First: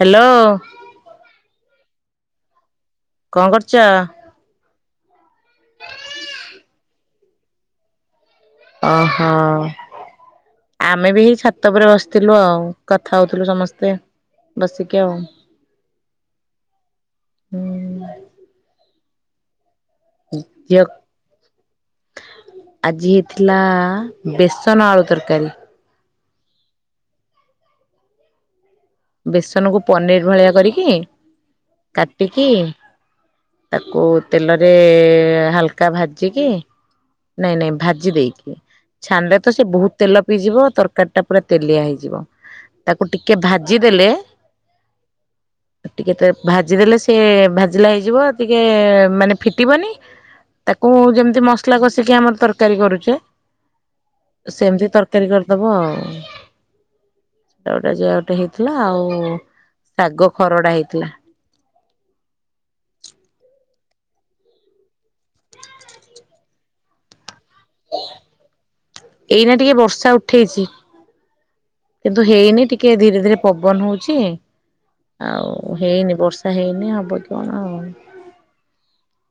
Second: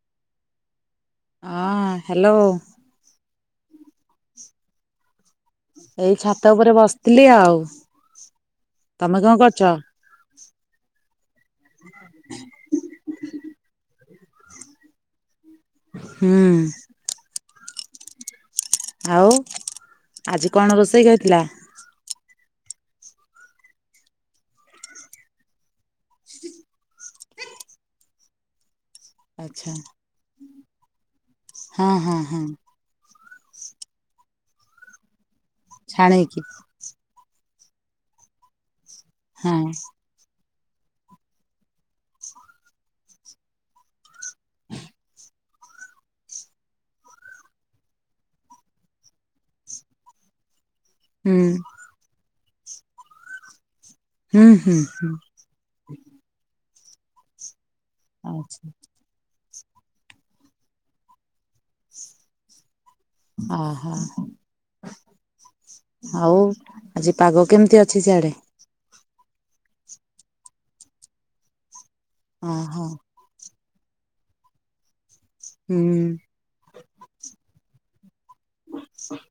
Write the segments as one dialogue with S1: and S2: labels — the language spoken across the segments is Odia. S1: ହ୍ୟାଲୋ।
S2: ହଁ ହ୍ୟାଲୋ।
S1: କଣ କରୁଛ?
S2: ଏଇ ଛାତ ଉପରେ ବସ ଥିଲି ଆଉ। ତମେ
S1: ଓହୋ
S2: କଣ କରୁଛ?
S1: ଆମେ ବି ହେଇ ଛାତ ଉପ ବସିଥିଲୁ ଆଉ କଥା ହଉଥିଲୁ ସମସ୍ତେ ବସିିକି ଆଉ।
S2: ହୁଁ।
S1: ହୁଁ।
S2: ଆଉ ଆଜି କଣ
S1: ଝିଅ
S2: ରୋଷେଇ କହିଥିଲା?
S1: ଆଜି ହେଇଥିଲା-ଆ-ଆ ବେସନ ଆଳୁ ତରକାରୀ।
S2: ହୁଁ। ଆଚ୍ଛା
S1: ବେସନକୁ ପନିର ଭଳିଆ କରିକି
S2: ହଁ ହଁ ହଁ
S1: କାଟିକି ତାକୁ ତେଲରେ-ଏ-ଏ-ଏ ହାଲକା ଭାଜି
S2: ଛାଣେଇକି
S1: କି ନାଇଁ ନାଇଁ ଭାଜି ଦେଇକି ଛାଣିଲେ ତ
S2: ହଁ
S1: ସେ ବହୁତ ତେଲ ପିଇଯିବ। ତରକାରୀ ଟା ପୁରା ତେଲିଆ ହେଇଯିବ ତାକୁ ଟିକେ ଭା ଜିଦେଲେ ଟିକେ ତ ଭାଜିଦେଲେ ସିଏ ଭାଜିଲା ହେଇଯିବ ଟିକେ-ଏ-ଏ ମାନେ ଫିଟିବନି ତାକୁ
S2: ହୁଁ
S1: ଯେମିତି ମସଲା କଷିକି ଆମର ତରକ୍ କାରୀ କରୁଛେ
S2: ହୁଁ ହୁଁ
S1: ସେମିତି
S2: ହୁଁ।
S1: ତରକାରୀ କରିଦବ ଆଉ। ତାଉଟା ସେ ହଟେ ହି
S2: ଆଚ୍ଛା
S1: ଥିଲା ଆଉ ଶାଗ ଖରଡା ହେଇଥିଲା।
S2: ହ ହ ହ। ଆଉ ଆଜି ପାଗ କେମିତି ଅଛି ସିଆଡେ?
S1: ଏଇନା ଟିକେ ବର୍ଷା ଉଠେଇଛି। କିନ୍ତୁ ହେଇନି
S2: ଓହୋ
S1: ଟିକେ ଧୀରେ ଧୀରେ ପବନ ହଉଛି ଆଉ
S2: ହୁଁ
S1: ହେଇନି ବର୍ଷା ହେଇନି ହବ ତ ଆଉ।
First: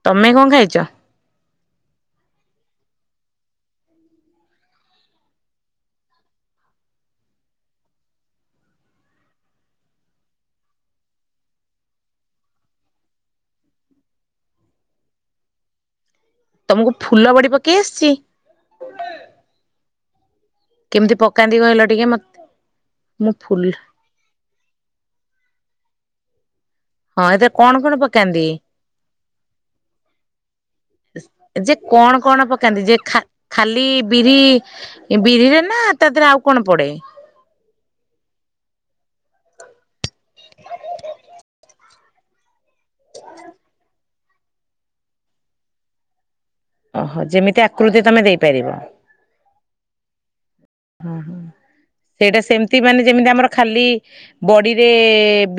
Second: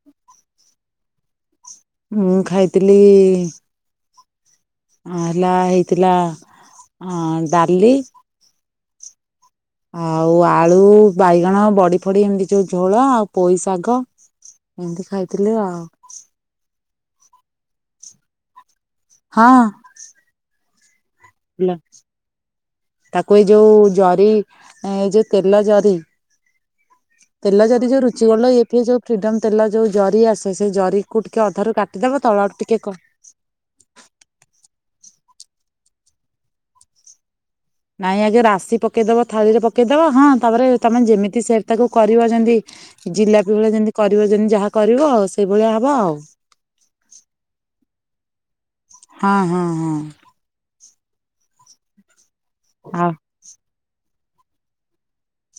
S1: ତମେ କଣ ଖାଇଛ?
S2: ମୁଁ ଖାଇଥିଲି-ଇ-ଇ-ଇ ଆ ହେଲା ହେଇଥିଲା ଅ ଡାଲି ଆଉ ଆଳୁ, ବାଇଗଣ, ବଡି ଫଡି ଏମିତି ଯୋଉ ଝୋଳ ଆଉ ପୋଇ ଶାଗ ଏମିତି ଖାଇଥିଲି ଆଉ।
S1: ତମକୁ ଫୁଲ ବଡି ପକେଇ ଆସିଛି?
S2: ହଁ।
S1: କେମିତି ପକାନ୍ତି
S2: ହେଲା
S1: କହିଲ ଟିକେ ମତେ? ମୁଁ
S2: ତାକୁ ଏଇ
S1: ଫୁଲ
S2: ଯୋଉ ଜରି ଏଇ ଯୋଉ ତେଲ ଜରି
S1: ହଁ ଏଥିରେ
S2: ତେଲ
S1: କଣ
S2: ଜରି
S1: କଣ
S2: ଯୋଉ ରୁଚି
S1: ପକାନ୍ତି?
S2: ଗୋଲ୍ଡ ଇଏ ଫିଏ ଯୋଉ ଫ୍ରିଡମ ତେଲ ଯୋଉ ଜରି ଆସେ, ସେଇ ଜରି କୁ ଟିକେ ଅଧାରୁ
S1: ଯେ କଣ
S2: କାଟିଦବ
S1: କଣ
S2: ତଳଆଡୁ ଟିକେ
S1: ପକାନ୍ତି
S2: କ
S1: ଯେ ଏ ବିରିରେ ନା ତା ଦେହରେ ଆଉ କଣ ପଡେ?
S2: ନାଇଁ ଆଜ୍ଞା ରାଶି ପକେଇଦବ ଥାଳିରେ ପକେଇଦବ ହଁ। ତାପରେ ତମେ ଯେମିତି ସେପ୍ ତାକୁ କରିବ ଯେମିତି ଜିଲାପି ଭଳିଆ ଯେମିତି କରିବ ଯେମିତି ଯାହା କରିବ ସେଇଭଳିଆ ହବ ଆଉ।
S1: ଓହୋ ଯେମିତି ଆକୃତି ତୁମେ ଦେଇପାରିବ।
S2: ହଁ ହଁ ହଁ।
S1: ହୁଁ ହୁଁ। ସେଇଟା ସେମିତି ମାନେ
S2: ଆଉ
S1: ଯେମିତି ଆମର ଖାଲି ବଡିରେ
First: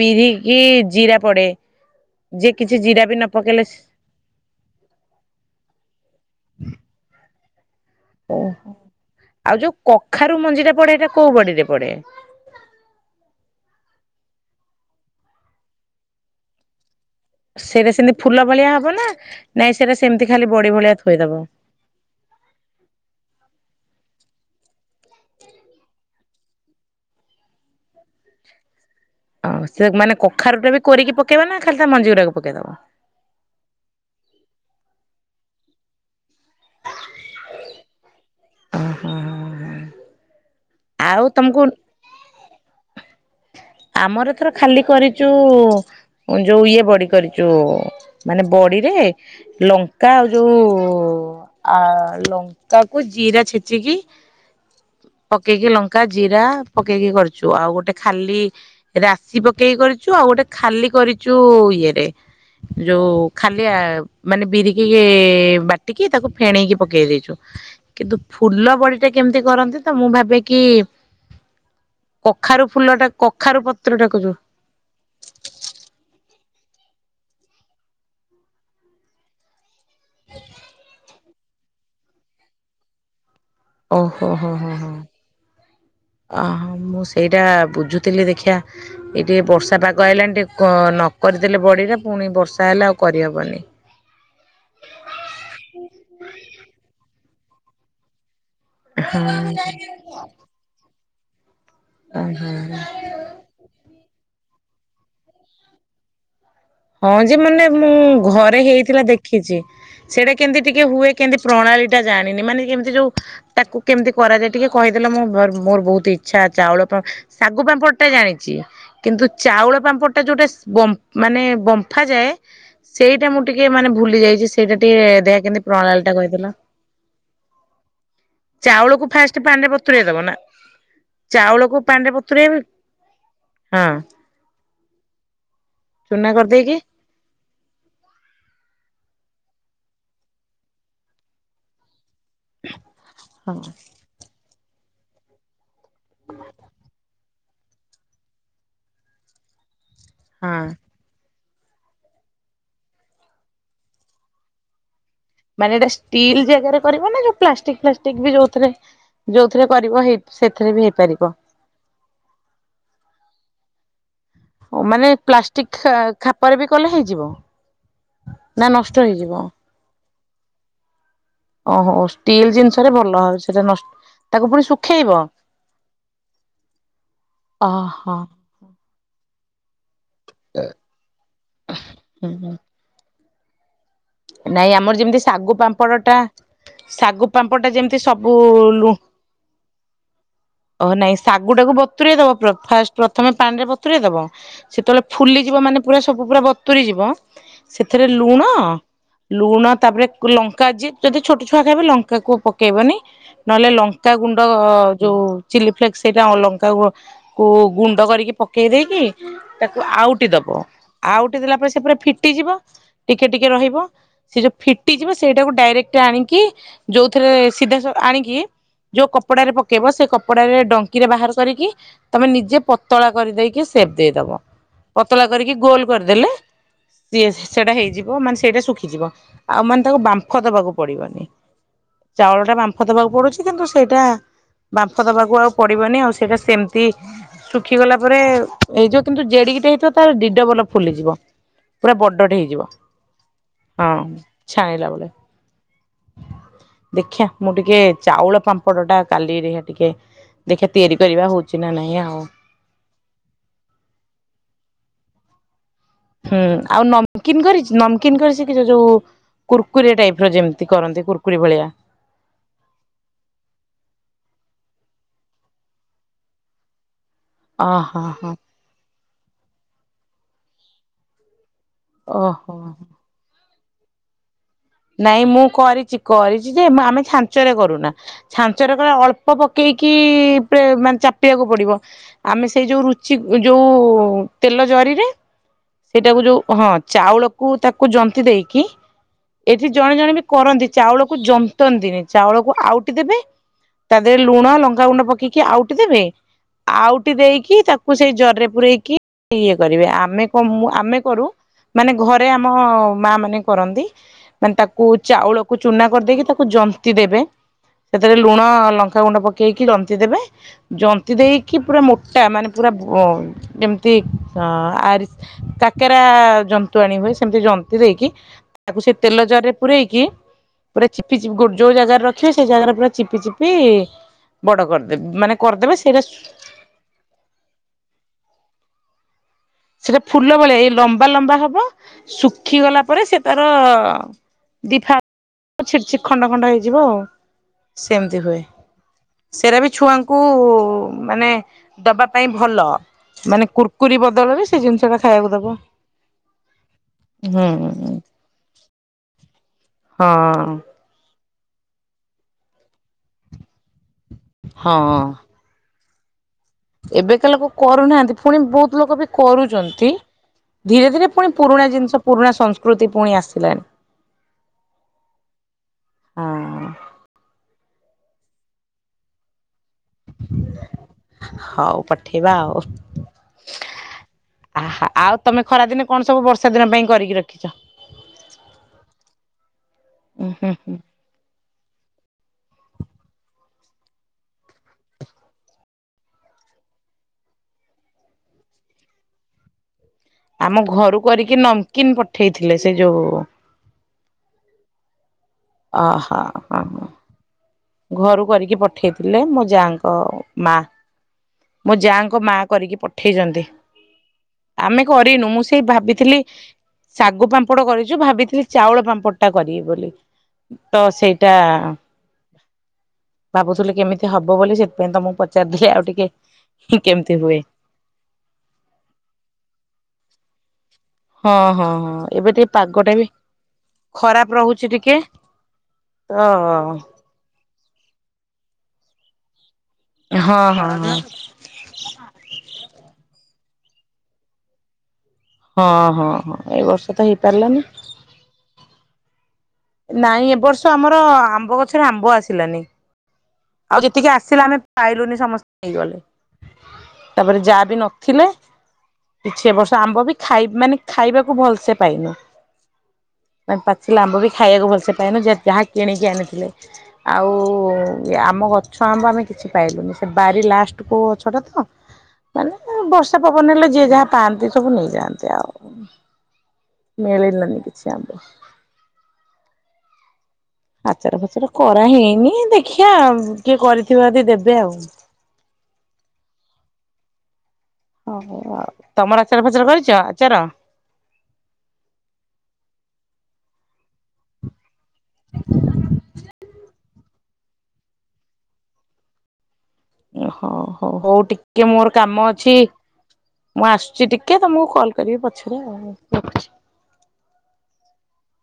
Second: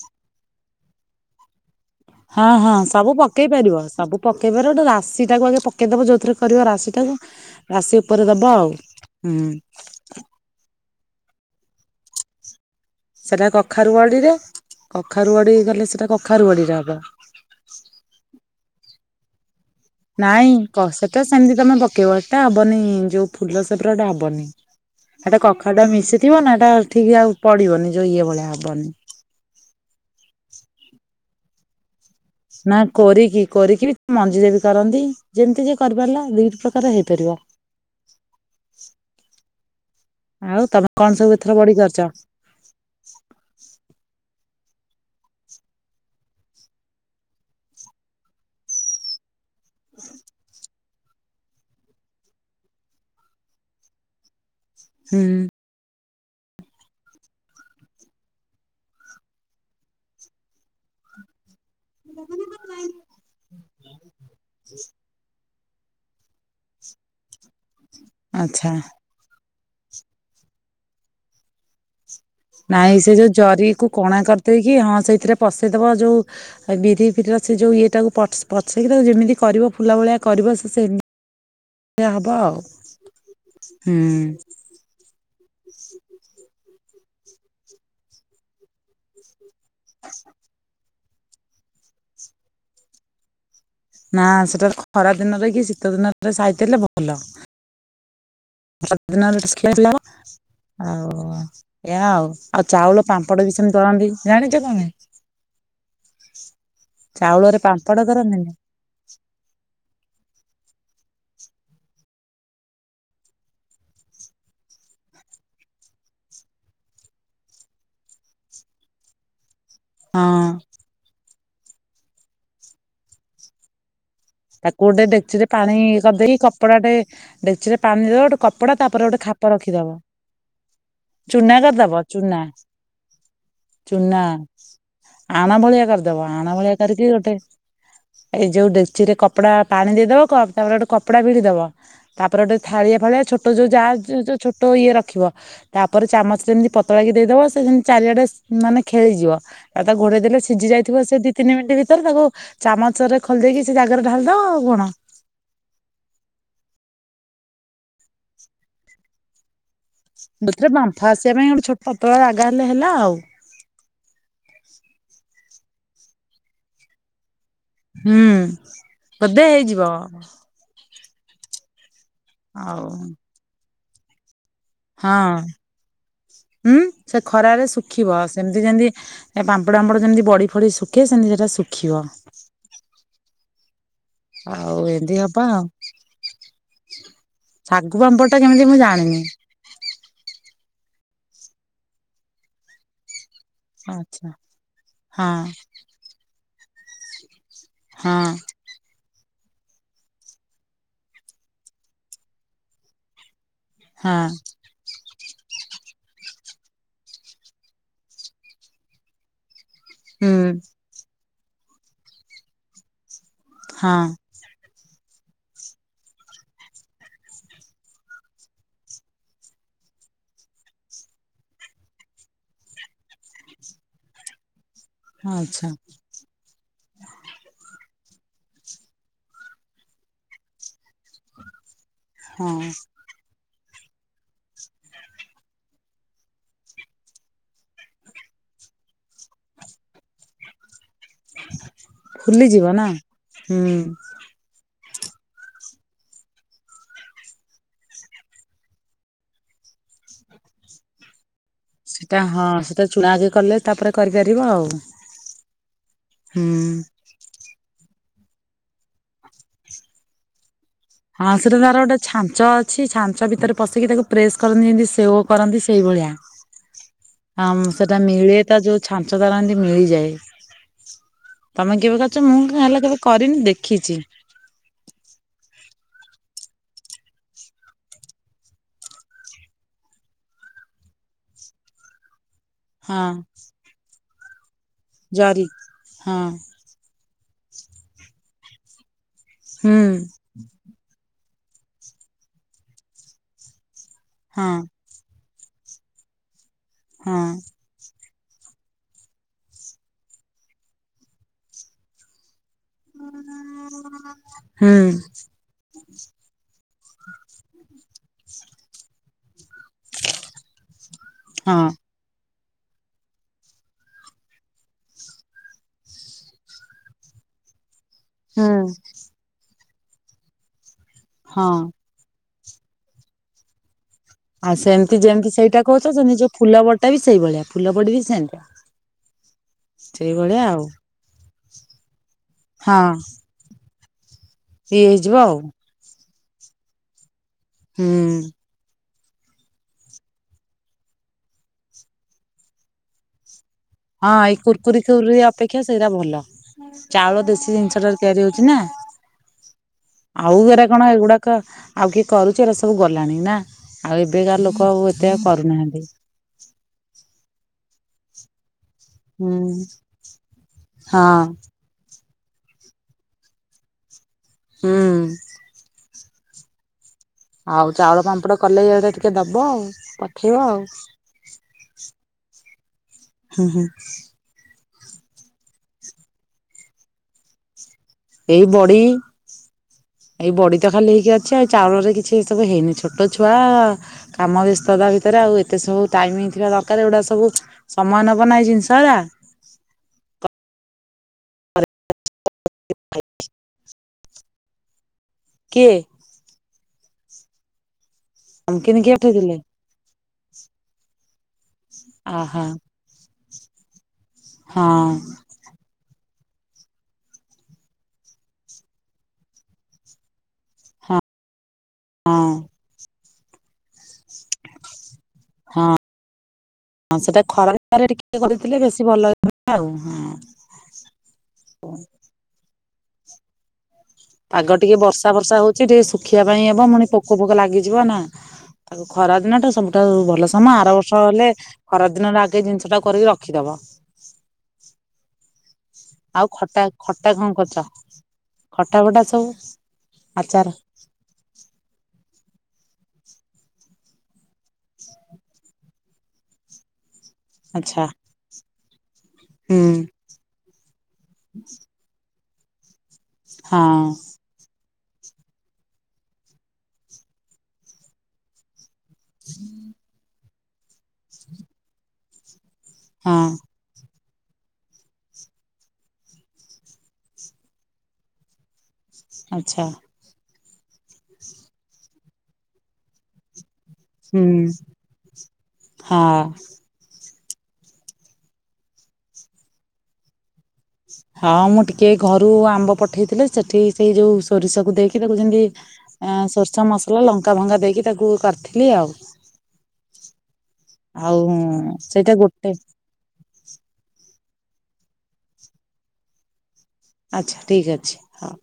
S1: ବିରିିକି ଜିରା ପଡେ
S2: ହଁ
S1: ଯେ
S2: ହଁ
S1: କିଛି ଜିରା
S2: ସବୁ
S1: ବି ନ
S2: ପକେଇ
S1: ପକେଇଲେ
S2: ପାରିବ ସବୁ ପକେଇ ପାରିବ ଗୋଟେ ରାଶି ଟାକୁ ଆଗେ ପକେଇଦବ ଯୋଉଥିରେ କରିବ ରାଶିଟାକୁ
S1: ଓହୋ ଆଉ ଯୋଉ କଖାରୁ ମଞ୍ଜି ଟା ପଡେ ଏଇଟା କୋଉ ବଡିରେ ପଡେ?
S2: ସେଟା କଖାରୁ ବଡିରେ କଖାରୁୁବଡି ଗଲେ ସେଟା କଖାରୁ ବଡିରେ ହବ।
S1: ସେଇଟା ସେମିତି ଫୁଲ ଭଳିଆ ହବ? ହବ ନା ନାଇଁ ସେଇଟା ସେମିତି ଖାଲି
S2: ନାଇଁ
S1: ବଡି
S2: କ
S1: ଭଳିଆ
S2: ସେଟା
S1: ଥୋଇଦବ?
S2: ସେମିତି ତମେ ପକେଇବା ସେଟା ହବନି ଯୋଉ ଫୁଲ ସେପର ଟା ହବନି। ଏଇଟା କଖାରୁଟା ମିଶିଥିବ ନା ଏଟା ଠିକ ଆଉ ପଡିବନି ଯୋଉ ଇଏ ଭଳିଆ ହବନି।
S1: ପକେଇବ ନା ଖାଲି ତା ମଞ୍ଜି ଗୁରା
S2: ନା କୋରିକି କୋରିକି ବି ମଞ୍ଜି ଦେଇଦେବ। କରନ୍ତି ଯେମିତି ଯେ କରିପାରିଲା ଦି ପ୍ରକାରର ହେଇପାରିବ।
S1: ଓହୋ
S2: ଆଉ ତମେ କଣ
S1: ଆଉ
S2: ସବୁ ଏଥର
S1: ତମକୁ
S2: ବଡି କରିଚ? ହଁ।
S1: ଆମର ଏଥର ଖାଲି କରିଚୁ ଯୋଉ ଇଏ ବଡି କରିଛୁ ମାନେ ବଡିରେ ଲଙ୍କା ଆଉ ଯୋଉ ଓ ଆ ଲଙ୍କାକୁ ଜିରା ଛେଚିକି
S2: ହୁଁ
S1: ପକେଇକି ଲଙ୍କା ଜିରା ପକେଇକି କରିଛୁ ଆଉ ଗୋଟେ ଖାଲି ରାଶି ପକେଇକି କରିଛୁ ଆଉ ଗୋଟେ ଖାଲି କରିଛୁ ଇଏ ଟାଏ ଯୋଉ ଖାଲିଆ ମାନେ ବିରିକି ବାଟି ଟିକେ ତାକୁ ଫେଣେଇକି ପକେଇ ଦେଇଛୁ କିନ୍ତୁ ଫୁଲ
S2: ଆଚ୍ଛା
S1: ବଡି ଟା କେମିତି କରନ୍ତି ତ ମୁଁ ଭାବେ କି କଖାରୁ ଫୁଲ ଟା
S2: ଜରିକୁ କଣା କରିଦେଇକି ହଁ ସେଇଥିରେ ପଶେଇଦେବ ଯୋଉଁ ଆଉ ବିରି [inaudible] ସେ ଯୋଉ ଇଏଟାକୁ ପଚ ପଛରିଦେଇବ ଯେମିତି କରିବ ଫୁଲ ଭଳିଆ କରିବ ସେ ସେମ ସେଆ ହବ ଆଉ ହୁଁ
S1: ଓହୋ ହୋ ହୋ ହୋ ଆହା ମୁଁ ସେଇଟା ବୁଝୁଥିଲି ଦେଖିିବା ଏଟେ ବର୍ଷ ବର୍ଷା ପାଗ ଅଇଲା ଟିକେ କ ନ କରିଦେଲେ ବଡିଟା ପୁଣି ବର୍ଷା ହେଲେ ଆଉ କରି ହବନି।
S2: ନା ସେଟା ଖରା ଦିନରେ କି ଶୀତ ଦିନରେ ଛାତ ରେ ଶୁଖେଇଲେ ହବ ହୋଉ [inaudible] ଏୟା ଆଉ ଆଉ ଚାଉଳ ପାମ୍ପଡ଼ ବି ସେମିତି କରନ୍ତି ଯାଣି [inaudible]
S1: ହଁ ଯେ ମାନେ ମୁଁ ଘରେ ହେଇଥିଲା ଦେଖିଛି ସେଟା କେମିତି ଟିକେ ହୁଏ କେମିତି ପ୍ରଣାଳୀ ଟା ଜାଣିନି ମାନେ କେମିତି ଯୋଉ ତାକୁ କେମିତି କରାଯାଏ ଟିକେ କହିଦେଲେ ମୁଁ ମୋର ବହୁତ ଇଚ୍ଛା ଚାଉଳ ଶାଗୁ ପାମ୍ପଡ଼ ଟା ଜାଣିଛି କିନ୍ତୁ ଚାଉଳ ପାମ୍ପଡ ଟା
S2: ହଁ
S1: ଯୋଉଟା ଗମ୍ଫ ମାନେ ଗମ୍ଫା ଯାଏ ସେଇଟା ମୁଁ ଟିକେ ମାନେ ଭୁଲି ଯାଇଚି ସେଇଟା
S2: ତାକୁ
S1: ଟିକେ
S2: ଗୋଟେ
S1: ଦେଖିଆ
S2: ଡେକ୍ଚିରେ
S1: କେମିତି
S2: ପାଣି
S1: ପ୍ରଣାଳୀ ଟା
S2: କରିଦେଇ
S1: କହିଦେଲ।
S2: କପଡାଟେ ଡେକ୍ଚିରେ ପାଣି ଦବା ଗୋଟେ କପଡା
S1: ଚାଉଳକୁ
S2: ତାପରେ ଗୋଟେ
S1: ଫାଷ୍ଟ
S2: ଖାପ
S1: ପାଣିରେ
S2: ରଖିଦେବ
S1: ବତୁରେଇ ଦବ ନା
S2: ଚୁନାର
S1: ଚାଉଳକୁ
S2: କରିଦବ
S1: ପାଣିରେ
S2: ଚୁନା
S1: ବତୁରେଇବେ ହଁ
S2: ଚୁନା ଆଣ ଭଳିଆ କରିଦବ
S1: ଚୁନା
S2: ଆଣ ଆଣ ଭଳିଆ
S1: କରିଦେଇକି
S2: କରିକି ଗୋଟେ ଏଇ ଯୋଉଁ ଡେ଼କଚି ରେ କପ କପଡା ପାଣି ଦେଇଦବ ତାପରେ ଗୋଟେ କପଡା ଭିଡି ଦବ ତାପରେ ଗୋଟେ ଥାଳିଆ ଭଳିଆ ଛୋଟ
S1: ହଁ
S2: ଯୋଉ ଯାର ଯୋ ଛୋଟ ଏଇ ରଖିବ ତାପରେ ଚାମଚରେ ଏମିତି ପତଳା କି ଦେଇଦବ ସେ ଯେମିତି ଚାରିଆଡେ ମାନେ ଖେଳିଯିବ ତା ଘୋଡେଇ ଦେଲେ
S1: ହଁ
S2: ସିଝି ଯାଇଥିବ ସେ ତିନି ମିନିଟ୍ ଭିତରେ ତାକୁ ଚାମଚରେ ଖୋଲି ଦେଇକି ସେ ଯା ସେଟାରେ ଢାଳଦେବ ଆଉ କଣ
S1: ମାନେ ଏଇଟା ଷ୍ଟିଲ୍ ଜାଗାରେ କରିଵନା ଯୋଉ ପ୍ଲାଷ୍ଟିକ ଫ୍ଲାଷ୍ଟିକ ବି ଯୋଉଥିରେ ଯୋଉ
S2: ବୁଝିଲ ବାମ୍ଫା ଆସିବା ପାଇଁ ଗୋଟେ ଛୋଟ ପତଳା ଜାଗା ହେଲେ ହେଲା ଆଉ
S1: ହଉ ମାନେ ପ୍ଲାଷ୍ଟିକ ଖାପରେ ବି କଲେ ହେଇଯିବ।
S2: ହୁଁ
S1: ନା ନଷ୍ଟ ହେଇଯିବ?
S2: ବଧେ ହେଇଯିବ।
S1: ଓହୋ। ଷ୍ଟିଲ୍
S2: ଆଉ
S1: ଜିନିଷରେ ଭଲ ସେଟା ନଷ୍ଟ ତାକୁ ପୁଣି ଶୁଖେଇବ
S2: ହଁ ହୁଁ ସେ ଖରାରେ
S1: ଓହୋ
S2: ଶୁଖିବ ସେମତି ଯେମିତି ପାମ୍ପଡମ୍ପଡ ଯେମିତି ବଢ ଫଡି ଶୁଖେ ସେମିତି ସେଟା ଶୁଖିବ।
S1: ହୁଁ ହୁଁ ନାଇଁ
S2: ଆଉ
S1: ଆମର
S2: ଏମିତି
S1: ଯେମିତି
S2: ହବ
S1: ଶାଗୁ
S2: ଆଉ
S1: ପାମ୍ପଡ଼ ଟା ଶାଗୁ ପାମ୍ପଡ଼ ଟା
S2: ଶାଗୁ
S1: ଯେମିତି
S2: ପାମ୍ପଡ
S1: ସବୁ
S2: ଟା କେମିତି ମୁଁ
S1: ଲୁ
S2: ଜାଣିନି
S1: ଓହ ନାଇଁ ଶାଗୁଟାକୁ ବତୁୁରାଇ ଦବ ପ୍ର ଫାଷ୍ଟ ପ୍ର ତମେ ପାଣି ରେ ବତୁରେଇ ଦବ
S2: ଆଚ୍ଛା।
S1: ସେତେବେଳେ
S2: ହଁ
S1: ଫୁଲିଯିବ ମାନେ ପୁରା ସବୁ ପୁରା ତୁରି ଯିବ ସେଥିରେ
S2: ହଁ
S1: ଲୁଣ ଲୁଣ ତାପରେ ଲଙ୍କା ଯଏ ଯଦି ଛୋଟ ଛୁଆ ଖାଇବେ ଲଙ୍କା କ ପକେଇବନି ନହେଲେ
S2: ହଁ
S1: ଲଙ୍କାଗୁଣ୍ଡ ଅ ଯୋଉ ଚିଲି ଫ୍ଲେକ୍ ସେଇଟା ଅଲଙ୍କା କୁ ଗୁଣ୍ଡ କରିକି ପକେଇ ଦେଇେଇକି ତାକୁ ଆଉଟି
S2: ହୁଁ
S1: ଦବ ଆଉ ଫଟିଲା ପରେ ସେପରେ ଫିଟିଯିବ ଟିକେ ଟିକେ ସେ ଯୋଉ
S2: ହଁ
S1: ଫିଟ ଫିଟିଯିବ ସେଇଟାକୁ ଡାଇରେକ୍ଟ ଆଣିକି ଯୋଉଥିରେ ସିଧା ଆଣିକି ଯୋଉ କପଡାରେ ପକେଇବ ସେ କପଡାରେ ଡଙ୍କିରେ ବାହାର କରିକି ତମେ ନିଜେ ପତଳା କରିଦେଇକି ସେପ ଦେଇଦବ। ପତଳା କରିକି
S2: ଆଚ୍ଛା
S1: ଗୋଲ କରିଦେଲେ ସିଏ ସେଟା ହେଇଯିବ ହ ମାନ ସେଇଟା ସୁଖ ଖିବ ଆଉ ମାନେ ତାକୁ ବାମ୍ଫ ଦବାକୁ ପଡିବନି ଚାଉଳ ଟା
S2: ହଁ।
S1: ବାମ୍ଫ ଦେବାକୁ ପଡୁଛି କିନ୍ତୁ ସେଇଟା ବାମ୍ଫ ଦବାକୁ ଆଉ ପଡିବନି ଆଉ ସେଇଟା ସେମିତି ଶୁଖିଗଲା ପରେ ହେଇଯିବ କିନ୍ତୁ ଜେଡିକିଟା ହେଇଥିବ ତାର ଡିଡବଲ୍ ଫୁଲିଯିବ ପୁରା ବଡ଼ଟେ ହେଇଯିବ।
S2: ଫୁଲିଯିବ ନା ହୁଁ।
S1: ହଁ ଦେଖିଆ ମୁଁ ଟିକେ ଚାଉଳ ପାମ୍ପଡ଼ ଟା କାଲିରେ ଟିକେ ଦେଖିବା ତିଆରି କରିବା ହଉଛି ନା ନାଇଁ ଆଉ।
S2: ସେଟା ହଁ ସେଟା ଚୁଣାକ କଲେ ତାପରେ କରିପାରିବ ଆଉ।
S1: ହୁଁ ଆଉ ନମକିନ କରିଛି ନମକିନ୍ କରି ଶିଖିଛ ଯୋଉ କୁୁରକୁରିଆ ଟାଇପ ର ଯେମତି
S2: ହଁ ସେଟା ତାର ଗୋଟେ ଛାଞ୍ଚ ଅଛି ଛାଞ୍ଚ ଭିତରେ ପଶେଇିକି ତାକୁ ପ୍ରେସ କରନ୍ତି ଯେମତି ସେଓ କରନ୍ତି ସେଇ ଭଳିଆ। ଆ ସେଟା
S1: ଓହୋ ହୋ
S2: ମିଳେ ତା ଯୋଉ ଛାଞ୍ଚ ଧାରନ୍ତି ମିଳିଯାଏ। ତମେ କେବେ କଚଛ ମୁଁ
S1: ଓହୋ
S2: କ ହେଲେ କେବେ କରିନି ଦେଖି ଖିଚି।
S1: ନାଇଁ ମୁଁ କରିଛି କରିଛି ଯେ ଆମେ ଛାଞ୍ଚରେ କରୁନା ଛାଞ୍ଚରେ କଲେ ଅଳ୍ପ ପକେଇକି ମାନେ ଚାପିବାକୁ ପଡିବ ଆମେ ସେଇ ଯୋଉ
S2: ହଁ
S1: ରୁଚି ଯୋଉ ତେଲ ଜରିରେ
S2: ଜରି ହଁ
S1: ସେଇଟାକୁ ଯୋଉ ହଁ ଚାଉଳ କୁ ତାକୁ ଜନ୍ତିି ଦେଇକି ଏଠି
S2: ହୁଁ
S1: ଜଣେ ଜଣେ ବି କରନ୍ତି ଚାଉଳକୁ ଜମ ନ୍ତନ୍ତିନି ଚାଉଳକୁ ଆଉଟି ଦେବେ ତା ଦେହରେ ଲୁଣ
S2: ହଁ
S1: ଲଙ୍କାଗୁଣ୍ଡ ପକେଇକି କି ଆଉ ଟିକେ ଦେ ଆଉଟି
S2: ହଁ
S1: ଦେଇକି ତାକୁ ସେଇ ଜରିରେ ପୂରେଇକି ଇଏ କରିବେ ଆମେ କ ଆମେ କରୁ ମାନେ ଘରେ ଆମେ ଆମ ମା ମାନେ କରନ୍ତି। ତାକୁ
S2: ହୁଁ।
S1: ଚାଉଳକୁ ଚୁନା କରିଦେଇକି ତାକୁ ଜନ୍ତି ଦେବେ ସେଥିରେ ଲୁଣ ଲଙ୍କା ଲଙ୍କାଗୁଣ୍ଡ ପକେଇ ପକେଇକି ଜନ୍ତି ଦେବେ ଜନ୍ତି ଦେଇକି
S2: ହଁ
S1: ପୁରା ମୋଟା ମାନେ ପୁରା ବ ଯେମିତି ଆରି କାକେରା ଜନ୍ତଣି ହୁଏ ସେମିତି ଜନ୍ତ ଦେଇକି ତାକୁ ସେ ତେଲ ଜରିରେ ପୂରେଇକି ପୁରା ଚିପି ଚିପି
S2: ହଁ।
S1: ଯୋଉ ଜାଗାରେ ରଖି ଖେ ସେଇ ଜାଗାରେ ପୁରା ଚିପି ଚିପି
S2: ଆଉ
S1: ବଡ
S2: ସେମିତି
S1: କରିଦେବେ
S2: ଯେମିତି
S1: ମାନେ
S2: ସେଇଟା
S1: କରିଦେବେ
S2: କହୁଛ ସେମିତି
S1: ସେଇଟା
S2: ଯୋଉ ଫୁଲ ବଡିଟା ବି ସେଇଭଳିଆ ଫୁଲ ବଡି ବି ସେମତିଆ।
S1: ସେଟା ଫୁଲ ଭଳିଆ ଏଇ ଲମ୍ବା ଲମ୍ବା ହବ ଶୁଖି ଗଲା ପରେ
S2: ହଁ
S1: ସେ ତାର ହଁ।
S2: ଇଏ ହେଇଯିବ ଆଉ।
S1: ଖଣ୍ଡ ଖଣ୍ଡ ହେଇଯିବ ଆଉ।
S2: ହୁଁ
S1: ସେମିତି ହୁଏ। ସେଇରା ବି ଛୁଆଙ୍କୁ ମାନେ ଦବା ପାଇଁ ଭଲ ମାନେ କୁର୍ କୁରୀ ବଦଳରେ
S2: କୁର୍
S1: ଜିନିଷ ଟା
S2: କୁରୀ
S1: ଖାଇବାକୁ ଦବ
S2: ଅପେକ୍ଷା ସେଇଟା ଭଲ ଚାଉଳ ଦେଶୀ ଜିନିଷଟାରେ
S1: ହୁଁ।
S2: ତିଆରି ହଉଛି ନା।
S1: ହଁ
S2: ଆଉ ହେରା କଣ ଏଗୁଡାକ କ ଆଉ କିଏ କରୁଛ ଏଇରା ସବୁ ଗଲାଣି ନା। ଆଉ ଏବେକା ଲୋକ ଆଉ
S1: ହଁ
S2: ଏତେ କରୁନାହାଁନ୍ତି।
S1: ଏବେକା ଲୋକ କରୁନାହାଁନ୍ତି ଫୁଣି ବୁପ୍ ଲୋକ ବି
S2: ହୁଁ
S1: କରୁଛନ୍ତି ଧୀରେ ଧୀରେ
S2: ହଁ
S1: ପୁଣି ପୁରୁଣା ଜିନିଷ ପୁରୁଣା ସଂସ୍କୃତି ପୁଣି ଆସିଲାଣି।
S2: ହୁଁ।
S1: ହଁ।
S2: ଆଉ ଚାଉଳ ପାମ୍ପଡ କଲେ ଇଆଡେ ଟିକେ ଦବ ଆଉ। ପଠେଇବ ଆଉ
S1: ହଉ ପଠେଇବା ଆଉ।
S2: ହୁଁ ହୁଁ।
S1: ଆ ଆଉ ତମେ ଖରାଦିନେ କଣ ସବୁ ବର୍ଷା ଦିନ ପାଇଁ କରିକି ରଖିଛ।
S2: ଏଇ ବଡି
S1: ଉଁ
S2: ଏଇ
S1: ହୁଁ
S2: ବଡି ତ
S1: ହୁଁ
S2: ଖାଲି ହେଇକି ଅଛି ଆ ଚାଉଳରେ କିଛି ଏ ସବୁ ହେଇନି ଛୋଟ ଛୁଆ କାମ ବ୍ୟସ୍ତତା ଭିତରେ ଆଉ ଏତେ ସବୁ ଟାଇମ ଥିବା ଦରକାର ଏଗୁଡା ସବୁ ସମୟ ନବ ନାହିଁ ଜିନିଷ ଗୁଡା।
S1: ଆମ ଘରୁ କରିକି ନମକିନ ପ ଠେଇଥିଲେ ସେ ଯୋଉ
S2: କିଏ
S1: ଅ ହ ହ ହ। ଘରୁ କରିକି
S2: ତମକିନି କିଏ
S1: ପଠେଇଥିଲେ ମୋ ଯାଙ୍କ ମା। ମୋ ଯାଙ୍କ ମା
S2: ଅହୋ
S1: କରିକି ପଠେଇଛନ୍ତି
S2: ହଁ
S1: ଆମେ କରିନୁ ମୁଁ ସେଇ ଭାବିଥିଲି ଶାଗୁ ପାମ୍ପଡ କରିଛୁ ଭାବିଥିଲି ଚାଉଳ ପାମ୍ପଡ଼ ଟା କରିବି ବୋଲି ତ
S2: ହଁ
S1: ସେଇଟା
S2: ହଁ।
S1: ଭାବୁଥିଲ କେମିତି ହବ ବୋଲି ସେଥିପାଇଁ ତମକୁ ପଚାରିଦି ଆଉ ଟିକେ
S2: ହଁ
S1: କେମିତି
S2: ସେଟା
S1: ହୁଏ
S2: ଖରା ଟିକେ କରିଥିଲେ ବେଶୀ ଭଲ ଲ ଆଉ ହଁ।
S1: ହଁ ହଁ ହଁ ଏବେ ଟିକେ ପାଗଟେ ବି ଖରାପ
S2: ପାଗ
S1: ରହୁଛି
S2: ଟିକେ ବର୍ଷା ବର୍ଷା ହଉଛି ଟିକେ ଶୁଖିବା
S1: ତ
S2: ପାଇଁ ହେବ ପୁଣି ପୋକ ଫୋକ ଲାଗିଯିବ ନା। ତାକୁ ଖରା ଦିନ ଟା ସମ ଟ ଭଲ
S1: ହଁ
S2: ସମୟ
S1: ହଁ ହଁ
S2: ଆର ବର୍ଷ ହେଲେ ଖରା ଦିନରେ ଆଗେ ଜିନିଷ ସେଟା କରିକି ରଖିଦବ।
S1: ହଁ ହଁ
S2: ଆଉ
S1: ହଁ
S2: ଖଟା
S1: ଏଇ ବର୍ଷ ତ
S2: ଖଟା କଣ କରୁଛ
S1: ହେଇପାରିଲାନି
S2: ଖଟା ବଟା ସବୁ
S1: ନାଇଁ ଏ
S2: ଆଚାର
S1: ବର୍ଷ ଆମର ଆମ୍ବ ଗଛରେ ଆମ୍ବ ଆସ ଲାନି। ଆଉ ଯେତିକି ଆସିଲା ଆମେ ପାଇଲୁନି ସମସ୍ତେ ନେଇଗଲେ। ତାପରେ ଯାହା ବି
S2: ଆଚ୍ଛା
S1: ନଥିଲେ କିଛ
S2: ହୁଁ
S1: ବର୍ଷ ଆମ୍ବ ବି ଖାଇବ ମାନେ ଖାଇବାକୁ ଭଲସେ ପାଇନୁ।
S2: ହଁ
S1: ମାନ ପାଚିଲା ଆମ୍ବ ବି ଖାଇବାକୁ ଭଲସେ କନ ଯ ଯାହା କିଣିକି ଆଣିଥିଲେ ଆଉ ଆମ କ ଛଆମ୍ବ ଆମେ କିଛି ପାଇଲୁନି ସେ ବାରି ଲାଷ୍ଟକୁ ଅଛଟା ତ ମାନେ
S2: ହଁ
S1: ବର୍ଷା ପବନ ହେଲେ ଯିଏ ଯାହା ପାଆନ୍ତି ସବୁ ନେଇଯାଆନ୍ତି ଆଉ ମିଳିଲାନି କିଛି ଆମ୍ବ
S2: ଆଚ୍ଛା।
S1: ଆଚାର ଫଚାର କରା ହେଇନି ଦେଖିଆ ଆଉ
S2: ହୁଁ ହଁ।
S1: ହଉ ଆଉ। ତମର ଆଚାର ଫଚାର କରିଚ, ଆଚାର?
S2: ହଁ ମୁଁ ଟିକେ ଏଇ ଘରୁ ଆମ୍ବ ପଠେଇଥିଲେ ସେଠି ସେଇ ଯୋଉ ସୋରିଷକୁ ଦେଇ କି ତାକୁ ଯେନ୍ତି ଅ ସୋରିଷ ମସଲା ଲ କା ଭଙ୍କା ଦେଇକି ତାକୁ କରିଥିଲି ଆଉ।
S1: ଉଁ ହଉ ହଉ
S2: ଆଉ
S1: ହୋଉ ଟିକେ ମୋର
S2: ସେଇଟା
S1: କାମ
S2: ଗୋଟେ
S1: ଅଛି ମୁଁ ଆସୁଚି ଟି କିଏ ତମୁକୁ ମୁଁ କଲ୍ କରିବି ପଛରେ ଆଉ ରଖୁଛି।
S2: ଆଚ୍ଛା ଠିକ ଅଛି ହଁ।